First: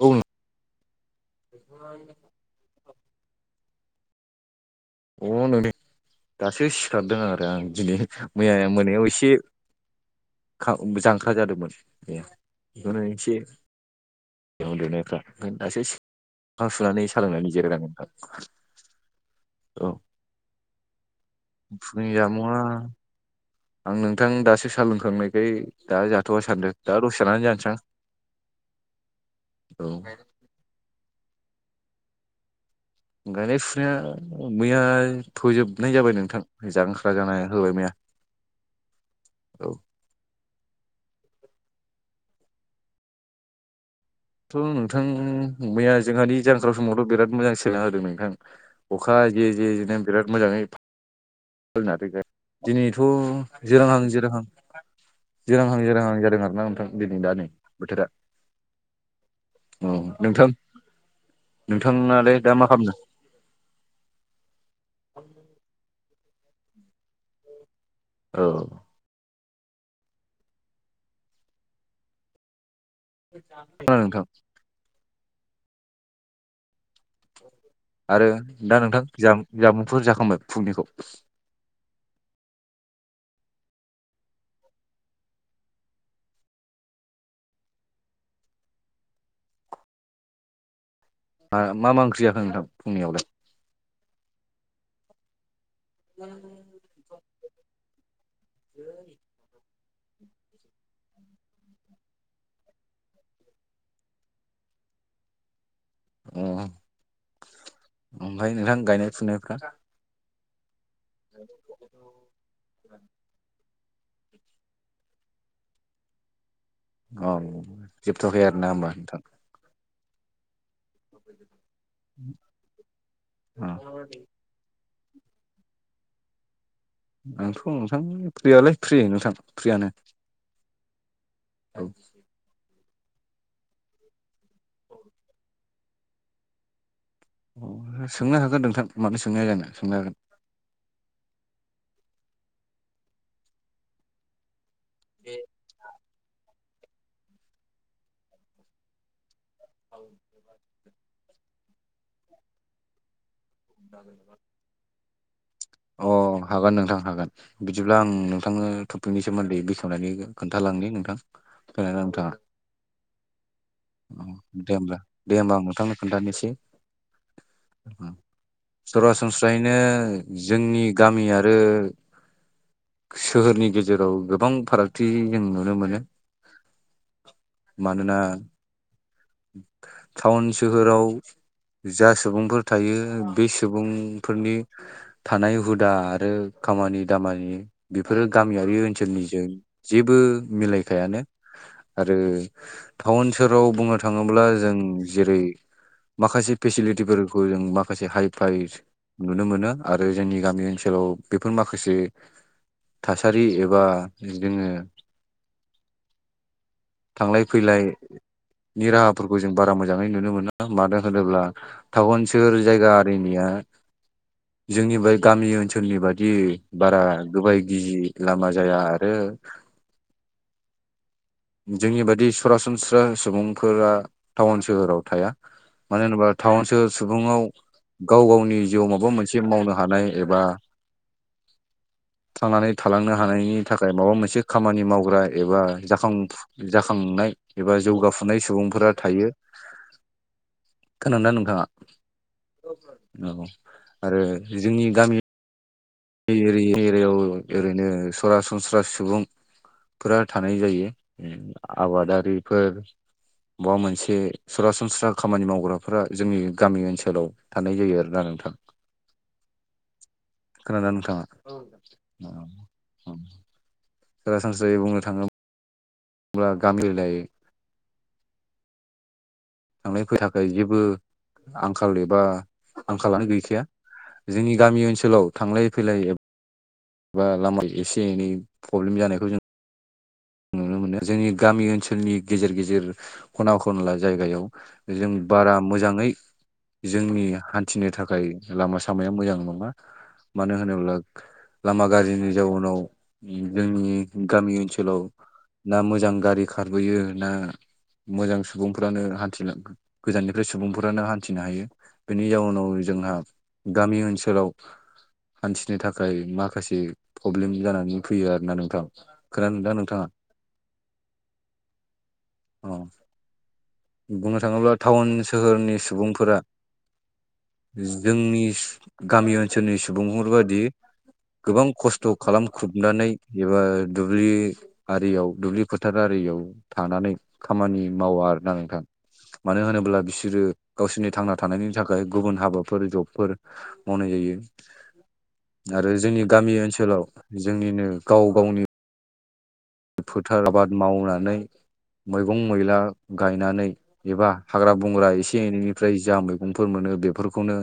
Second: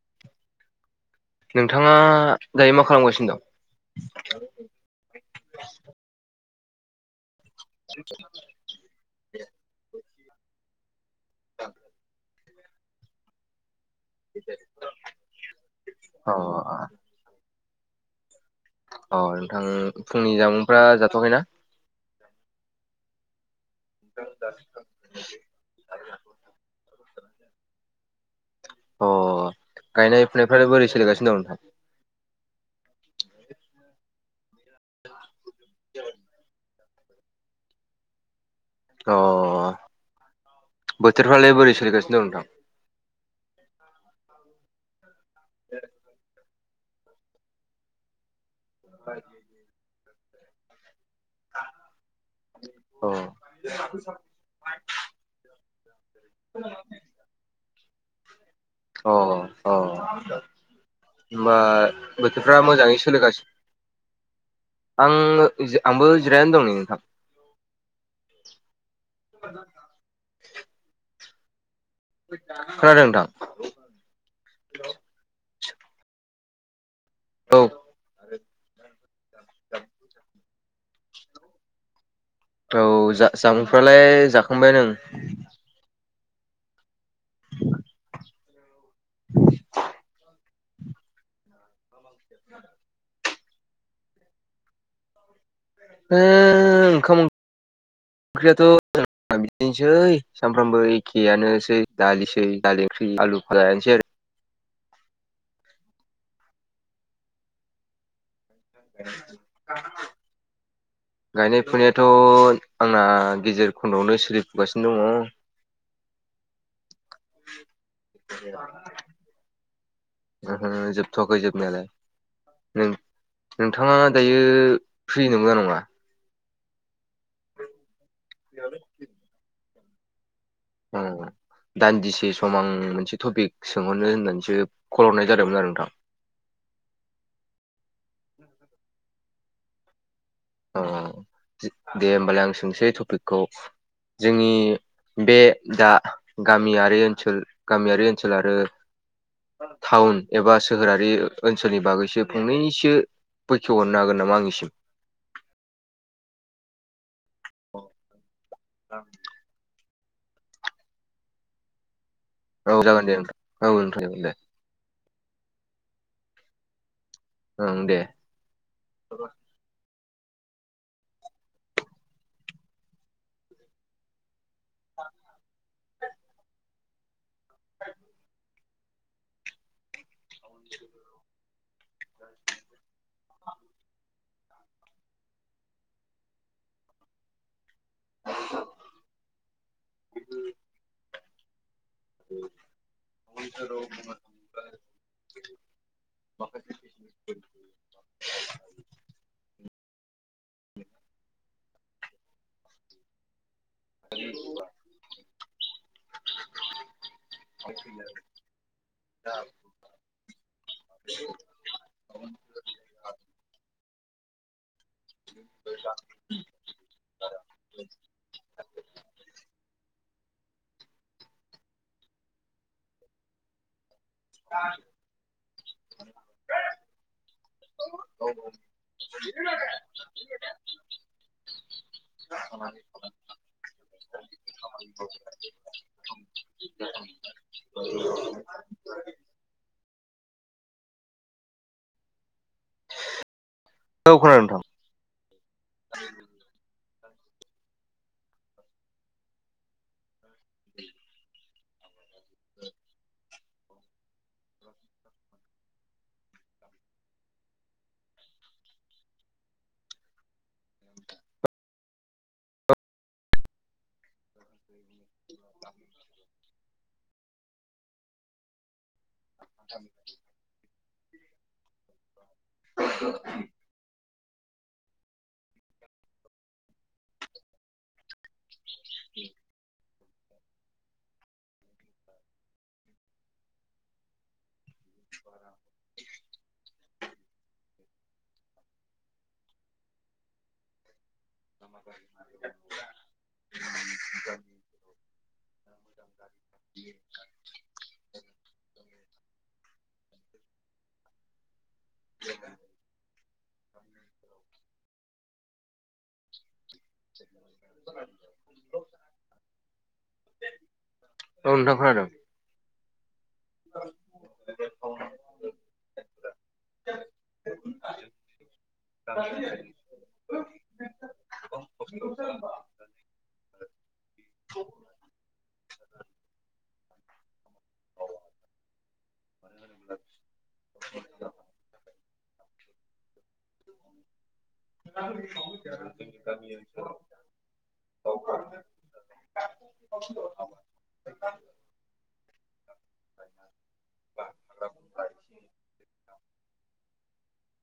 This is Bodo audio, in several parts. औ नोंथाङा दायो मा खालामगासिनो दं? अ नों दासो सिखारदों आरो आं दिनै मैया मोनायाव एसे जांख्रा जादोंमोन बे बेखौनो एसेन्दुनायफ्रा ओंनो दासो [inaudible] सि अ सुनानै खालामनायनि जेरगा नोंथां। अ नोंथां फुंनि जामुंफ्रा जाथ'वाखै ना फुनि जामुआ आं नोंथां दासो सा लोंखांनायखाय दा जाथ'वा सान्दों दा दसे थाना जानोसां। अ औ गायनाय फुनायफ्रालाय बोरै सोलिगासिनो दं नो गायनाय फुनाया मैया थ'जोबनाय जाबाय नोंथां जांख्रा जानाया होबाय मैया अ औ बोथोरफ्रालाय बोरै सोलिगासिनो दं नोंथां? थ' नोंथां मैया जोंहानि जांख्रा समावथ' बिराद मोजां सगां होदों नोंथां अखा जे जे जेनो बिराद मोजाङै दिनैथ' अ जिरांहां जिरहां जिरांहां जिरांहां जादों आर ना नोंथां दिनै दा नै बोथोरा अ औ होनबा नोंथाङालाय दा बोथोरफ्रा मा खालामदों मोजाङै सोलिगासिनो आं आंबो जिरायनो दं नै नोंथां। औ खोनादों नोंथां नोंथां औ आरो दा नोंथां जामुंफोर जाखांबाय फुंनिखौ औ जा-जामुंफ्रालाय जाखांबाय ओं। मा मा ओंख्रि जाखो नोंथां फुंनियावलाय? ओ ओंखाम ओंख्रियाथ' [inaudible] सै सानफ्रामबो एखेयानोसै दालिसै दालि ओंख्रि आलु फाजायानोसै आरो। अ ओमफ्राय नोंथां गायनाय फुनायफ्रा गायनाय फुनायाथ' आंना गेजेर खन्द'आवनो सोलिफुगासिनो दङ'। औ जोबथ'आखै आरोना होनोमबा नोंथां? ओ जोबथ'वाखै जोबनायालाय अ नों-नोंथाङा दायो फ्रि नंगोना नङा? आंथ' नोंथां फ्रियालाय फ्रि नोंथां फ्रियानो औ औ दान्दिसे सम आं मोनसे टपिक सोंहरनो होननानैसो खल हरनाय जादोंमोन आरो नोंथां। सोंनो हागोन नोंथां मानो सोंनो हाया जानो सोंनो हागोन औ दे होमबालाय आं सोंसै टपिकखौ जोंनि बे दा गामियारि ओनसोल गामियारि ओनसोल आरो टाउन एबा सोहोरारि ओनसोलनि बागैसो फंनैैसो बैखेव हरनो हागोन नामा आंनिसिम। अ हागोन नोंथां हागोन बिदिब्ला आं नोंथांनो टपिकनि सोमोन्दै बेखेवनानै खोन्थालांनि नोंथां फैनानै नोंथाङा औ जागोनदे नोंथां औे अ दे होमबा दे होमबा आं नोंथांनो खोन्थानोसै ओं दे सरासनस्रायैनो जोंनि गामि आरो सोहोरनि गेजेराव गोबां फारागथि जों नुनो मोनो मानोना टाउन सोहोराव जा सुबुंफोर थायो बे सुबुंफोरनि। थानाय हुदा आरो खामानि दामानि। बेफोरो गामियारि ओनसोलनिजों जेबो मिलायखायानो। आरो टाउन सहोराव बुंनो थां। होमब्ला जों जेरै माखासे फेसिलिटिफोरखौ जों माखासे हाइ फाइ नुनो मोनो आरो जोंनि गामि ओनसोलाव बेफोर माखासे थासारि एबा बा बिदिनो थांलाय फैलाय नि राहाफोरखौ जों बारा मोजाङै नुनो मोना मानो होनोब्ला टाउन सोहोर जायगा आरिनिया जोंनिबाय गामि ओनसोलनि बायदि। बारा गोबाय गिजि लामा जाया आरो। जोंनि बादि सरासनस्रा सुबुंफोरा टाउन सोहोराव थाया। मानो होनोबा टाउन सोहोर सुबुंआव गाव गावनि जिउआव माबा मोनसे मावनो। हानाय एबा। थांनानै थालांनो हानायनि थाखाय माबा मोनसे खामानि मावग्रा एबा जाखां। जाखांनाय एबा जौगाफुनाय सुबुंफोरा थायो। खोनादोंना नोंथांङा औ औ आरो खोनादों जोंनि गामि। बे एरि एरिायाव ओरैनो सरासनस्रा सुबुं। फोरा थानाय जायो आबादारिफोर। माबा मोनसे सरासनस्रा खामानि मावग्राफ्रा जोंनि गामि ओनसोलाव। थानाय जायो आरोना नोंथां। खोनादोंना नोंथांङा। औ। सरासनस्रायै बुंनो थाङो। बा गामिलाय। थांनाय फै थाखाय जेबो आंखाल एबा आंखालानो गैखाया। जोंनि गामि ओनसोलाव थांलाय फैलाय। बा लामायाव एसे एनै प्रब्लेम जानायखौ जों। नुनो मोनो जोंनि गामि ओनसोलनि गेजेर गेजेर। खना खनला जायगायाव जों बारा मोजाङै। जोंनि हान्थिनो थाखाय लामा सामाया मोजां नङा। मानो होनोब्ला लामा गाज्रिनि जाउनाव जोंनि गामि ओनसोलाव। ना मोजां गारि खारबोयो ना मोजां सुबुंफ्रानो हान्थिलाङो। गोजाननिफ्राय सुबुंफोरानो हान्थिनो हायो। बेनि जाउनाव जोंहा गामि ओनसोलाव। हान्थिनो थाखाय माखासे प्रब्लेम जानानै फैयो आरो ना नोंथां। खोनादों दा नोंथांङा। औ नोंथां खोनादों। औ। बुंनो थाङोब्ला टाउन सोहोरनि सुबुंफोरा जोंनि। गामि ओनसोलनि सुबुंफोर बादि। गोबां खस्थ' खालाम ख्रुबनानै एबा दुब्लि। आरियाव दुब्लि फोथार आरियाव थानानै खामानि मावा आरोना। थां मानो होनोब्ला बिसोरो गावसोरनि थांना थानायनि थाखाय गुबुन हाबाफोर जबफोर। मावनाय जायो। [unintelligible] आरो जोंनि गामि ओनसोलाव जोंनिनो गाव गावनि। फोथार आबाद मावनानै मैगं मैला गायनानै। एबा हाग्रा बंग्रा एसे एनैनिफ्राय जा मैगंफोर मोनो बेफोरखौनो।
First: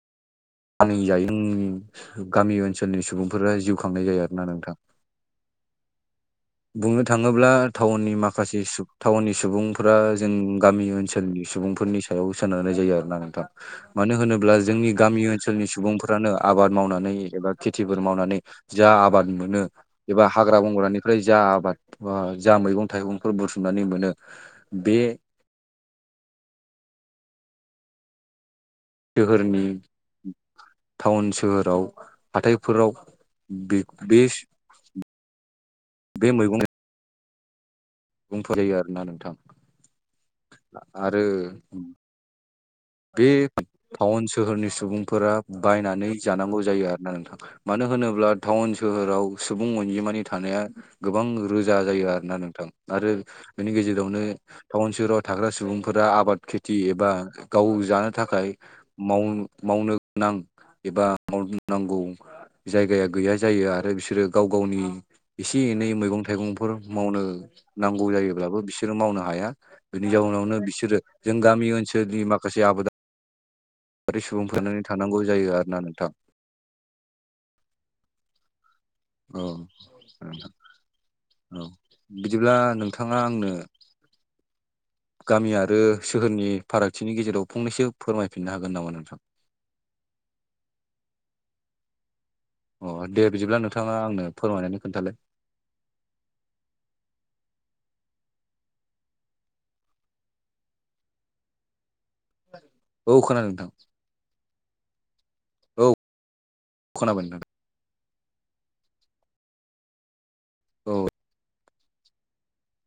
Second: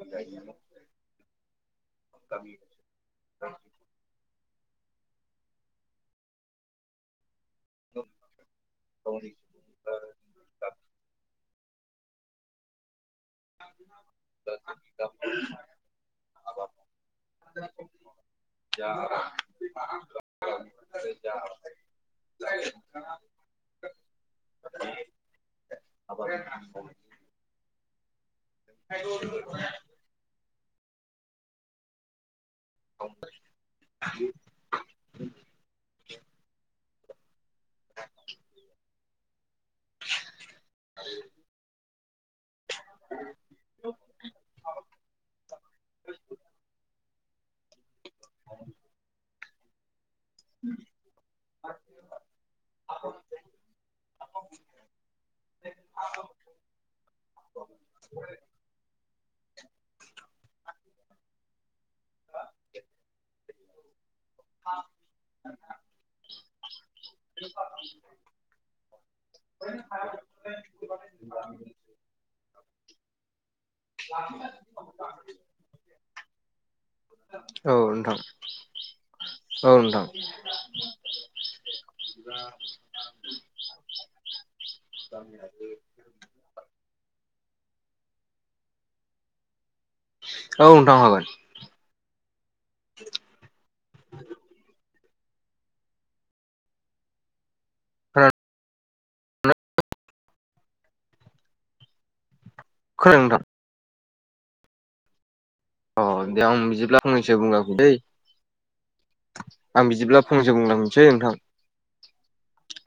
[unintelligible] फानि जायिमुंनि गामि ओनसोलनि सुबुंफोरा जिउ खांनाय जायो आरोना नोंथां। [unintelligible] बुंनो थाङोब्लाउननि माखासे टाउननि सुबुंफ्रा जों गामि ओनसोलनि सुबुं फोरनि सायाव सोनारनाय जायो आरोना नोंथां मानो होनोब्ला जोंनि गामि ओनसोल लनि सुबुंफ्रानो आबाद मावनानै एबा खेथिफोर मावनानै जा आबाद मोनो एबा हाग्रा बंग्रानिफ्राय जा आबाद जा मैगं थाइगंफोर बुथुमनानै मोनो। बे [unintelligible] सोहोरनि टाउन सोहोराव हाथायफोराव बे बे बे मैगं बुंफोरयो [unintelligible] आरोना नोंथां आरो बे टाउन सोहोरनि सुबुंफोरा बायनानै जानांगौ जायो आरोना नोंथां मानो होनोब्ला टाउन सोहोराव सुबुं अनजिमानि थानाया गोबां रोजा जायो आरोना नोंथां आरो बेनि गेजेरावनो टाउन सहराव थाग्रा सुबुंफोरा आबाद खेथि एबा गाव जानो थाखाय माव मावनो गोनां एबा मावनांगौ जायगाया गैया जायो आरो बिसोरो गाव गावनि एसे एनै मैगं थाइगंफोर मावनो नांगौ जायोब्लाबो बिसोरो मावनो हाया। बेनि जाउनावनो बिसोरो जों गामि ओनसोलनि माखासे आबाद बै सुबुंफ्रानो थानांगौ जायो आरोना नोंथां औ नोंथां औ नोंथां औ बिदिब्ला नोंथाङा आंनो गामि आरो सोहोरनि फारागथिनि गेजेराव फंनैसो फोरमायफिननो हागोन नामा नोंथां औ नोंथां हागोन। अ दे बिदिब्ला नोंथाङा आंनो फोरमायनानै खोन्थालाय खोना औ खोनादों नोंथां औ अ दे आं बिदिब्ला खोनाबाय फनैसे नोंथां बुंलांनि दै आं बिदिब्ला फंनैसो औ बुंलांनोसै नोंथां।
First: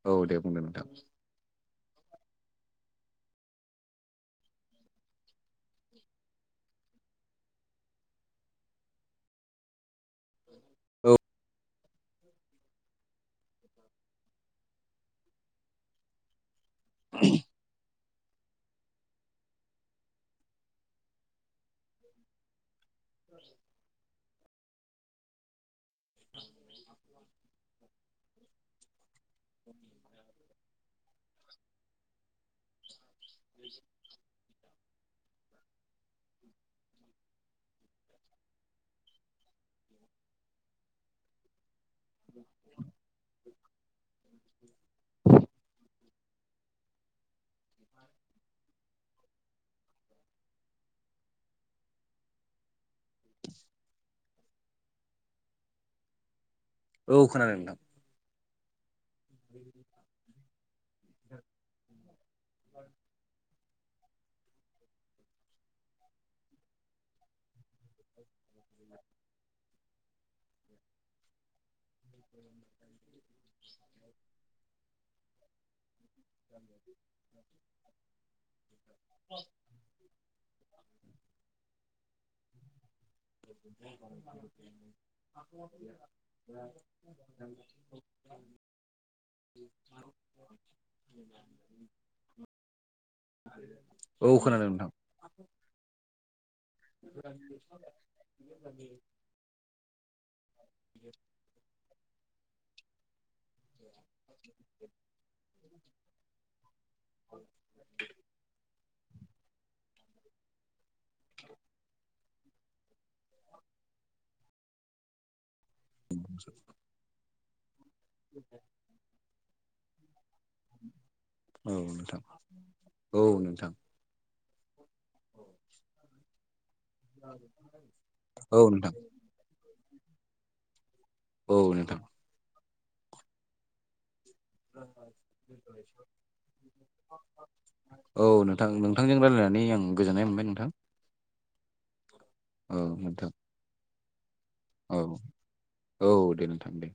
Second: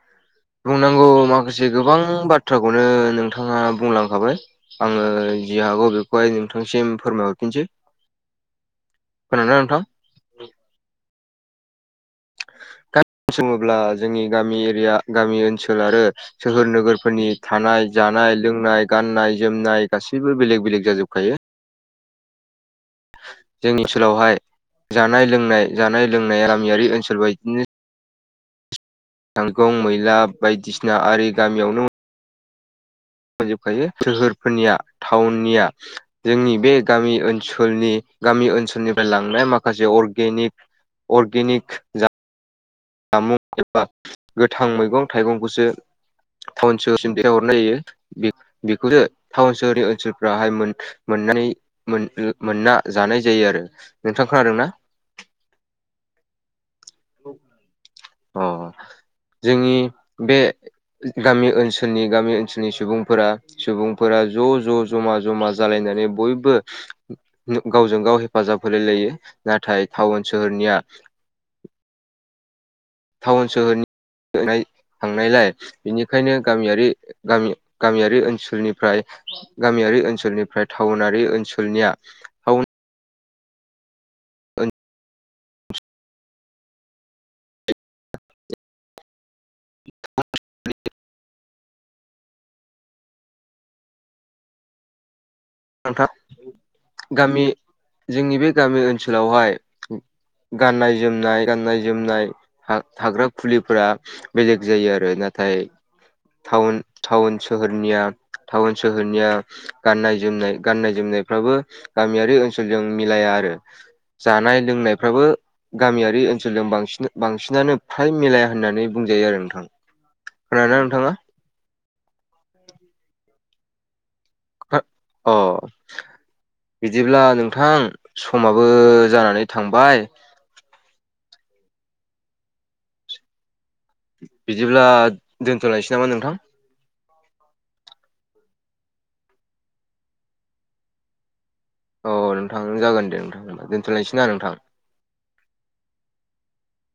औ दे बुंदो नोंथां बुंनांगौ माखासे गोबां बाथ्राखौनो नोंथाङा बुंलांखाबाय ओ जि हागौ बेखौहाय नोंथांसिम फोरमायहरफिनसै खोनादोना नोंथां औ गा [unintelligible] सोङोब्ला जोंनि गामि एरिया गामि ओनसोल आरो सोहोर नोगोर फोरनि थानाय जानाय लोंनाय गाननाय जोमनाय गासैबो बेलेग बेलेग जाजोबखायो। जोंनि ओनसोलावहाय जानाय लोंनाय जानाय लोंनाय गामियारि ओनसोल बायदिनो थाइगं मैला बायदिसिना आरि गामियावनो मोनजोबखायो सोहोरफोरनिया टाउननिया जोंनि बे गामि ओनसोलनि गामि ओनसोलनिफ्राय लांनाय माखासे अरगेनिक अरगेनिक [inaudible] जामुं एबा गोथां मैगं थाइगंखौसो टाउन सोहरसिम दैहरनाय जायो। बेखौनो टाउन सोहरनि ओनसोलफ्राहाय मोन मोननाय मोनना जानाय जायो आरो नोंथां खोनादोंना औ खोनादों नोंथां। अ जोंनि बे गामि ओनसोलनि गामि ओनसोलनि सुबुंफोरा सुबुंफोरा ज' ज' जमा जमा जालायनानै बयबो गावजों गाव हेफाजाब होलाय लायो नाथाय टाउन सोहोरनिया [inaudible] टाउन सोहोरनि थांनाय थांनायलाय बेनिफ्रायनो गामियारि गामि गामियारि ओनसोलनिफ्राय गामियारि ओनसोलनिफ्राय टाउनारि ओनसोलनिया टाउन [inaudible] [unintelligible] [unintelligible] [inaudible] औ खोनादों नोंथां। थां गामि जोंनि बे गामि ओनसोलावहाय गाननाय जोमनाय गाननाय जोमनाय था-थाग्रा फुलिफोरा बेलेग जायो आरो नाथाय टाउन‌ टाउन सोहोरनिया टाउन सोहोरनिया गाननाय जोमनाय गान्नाय जोमनायफ्राबो गामियारि ओनसोलजों मिलाया आरो जानाय-लोंनायफ्राबो गामियारि ओनसोलजों बांसिन बांसिनानो फ्राय मिलाया होननानै बुंजायो आरो नोंथां खोनादोंना नोंथाङा औ नोंथां औ नोंथां अ बिदिब्ला नोंथां औ समाबो नोंथां जानानै थांबाय औ नोंथां बिदिब्ला दोन्थ'लनोसै नामा नोंथां औ नोंथां नोंथांजों रायजलायनानै आं गोजोननाय मोनबाय नोंथां औ नोंथांनो जागोन दे नोंथां दोनथ'लायसै ना नोंथां औ औ दे नोंथां दे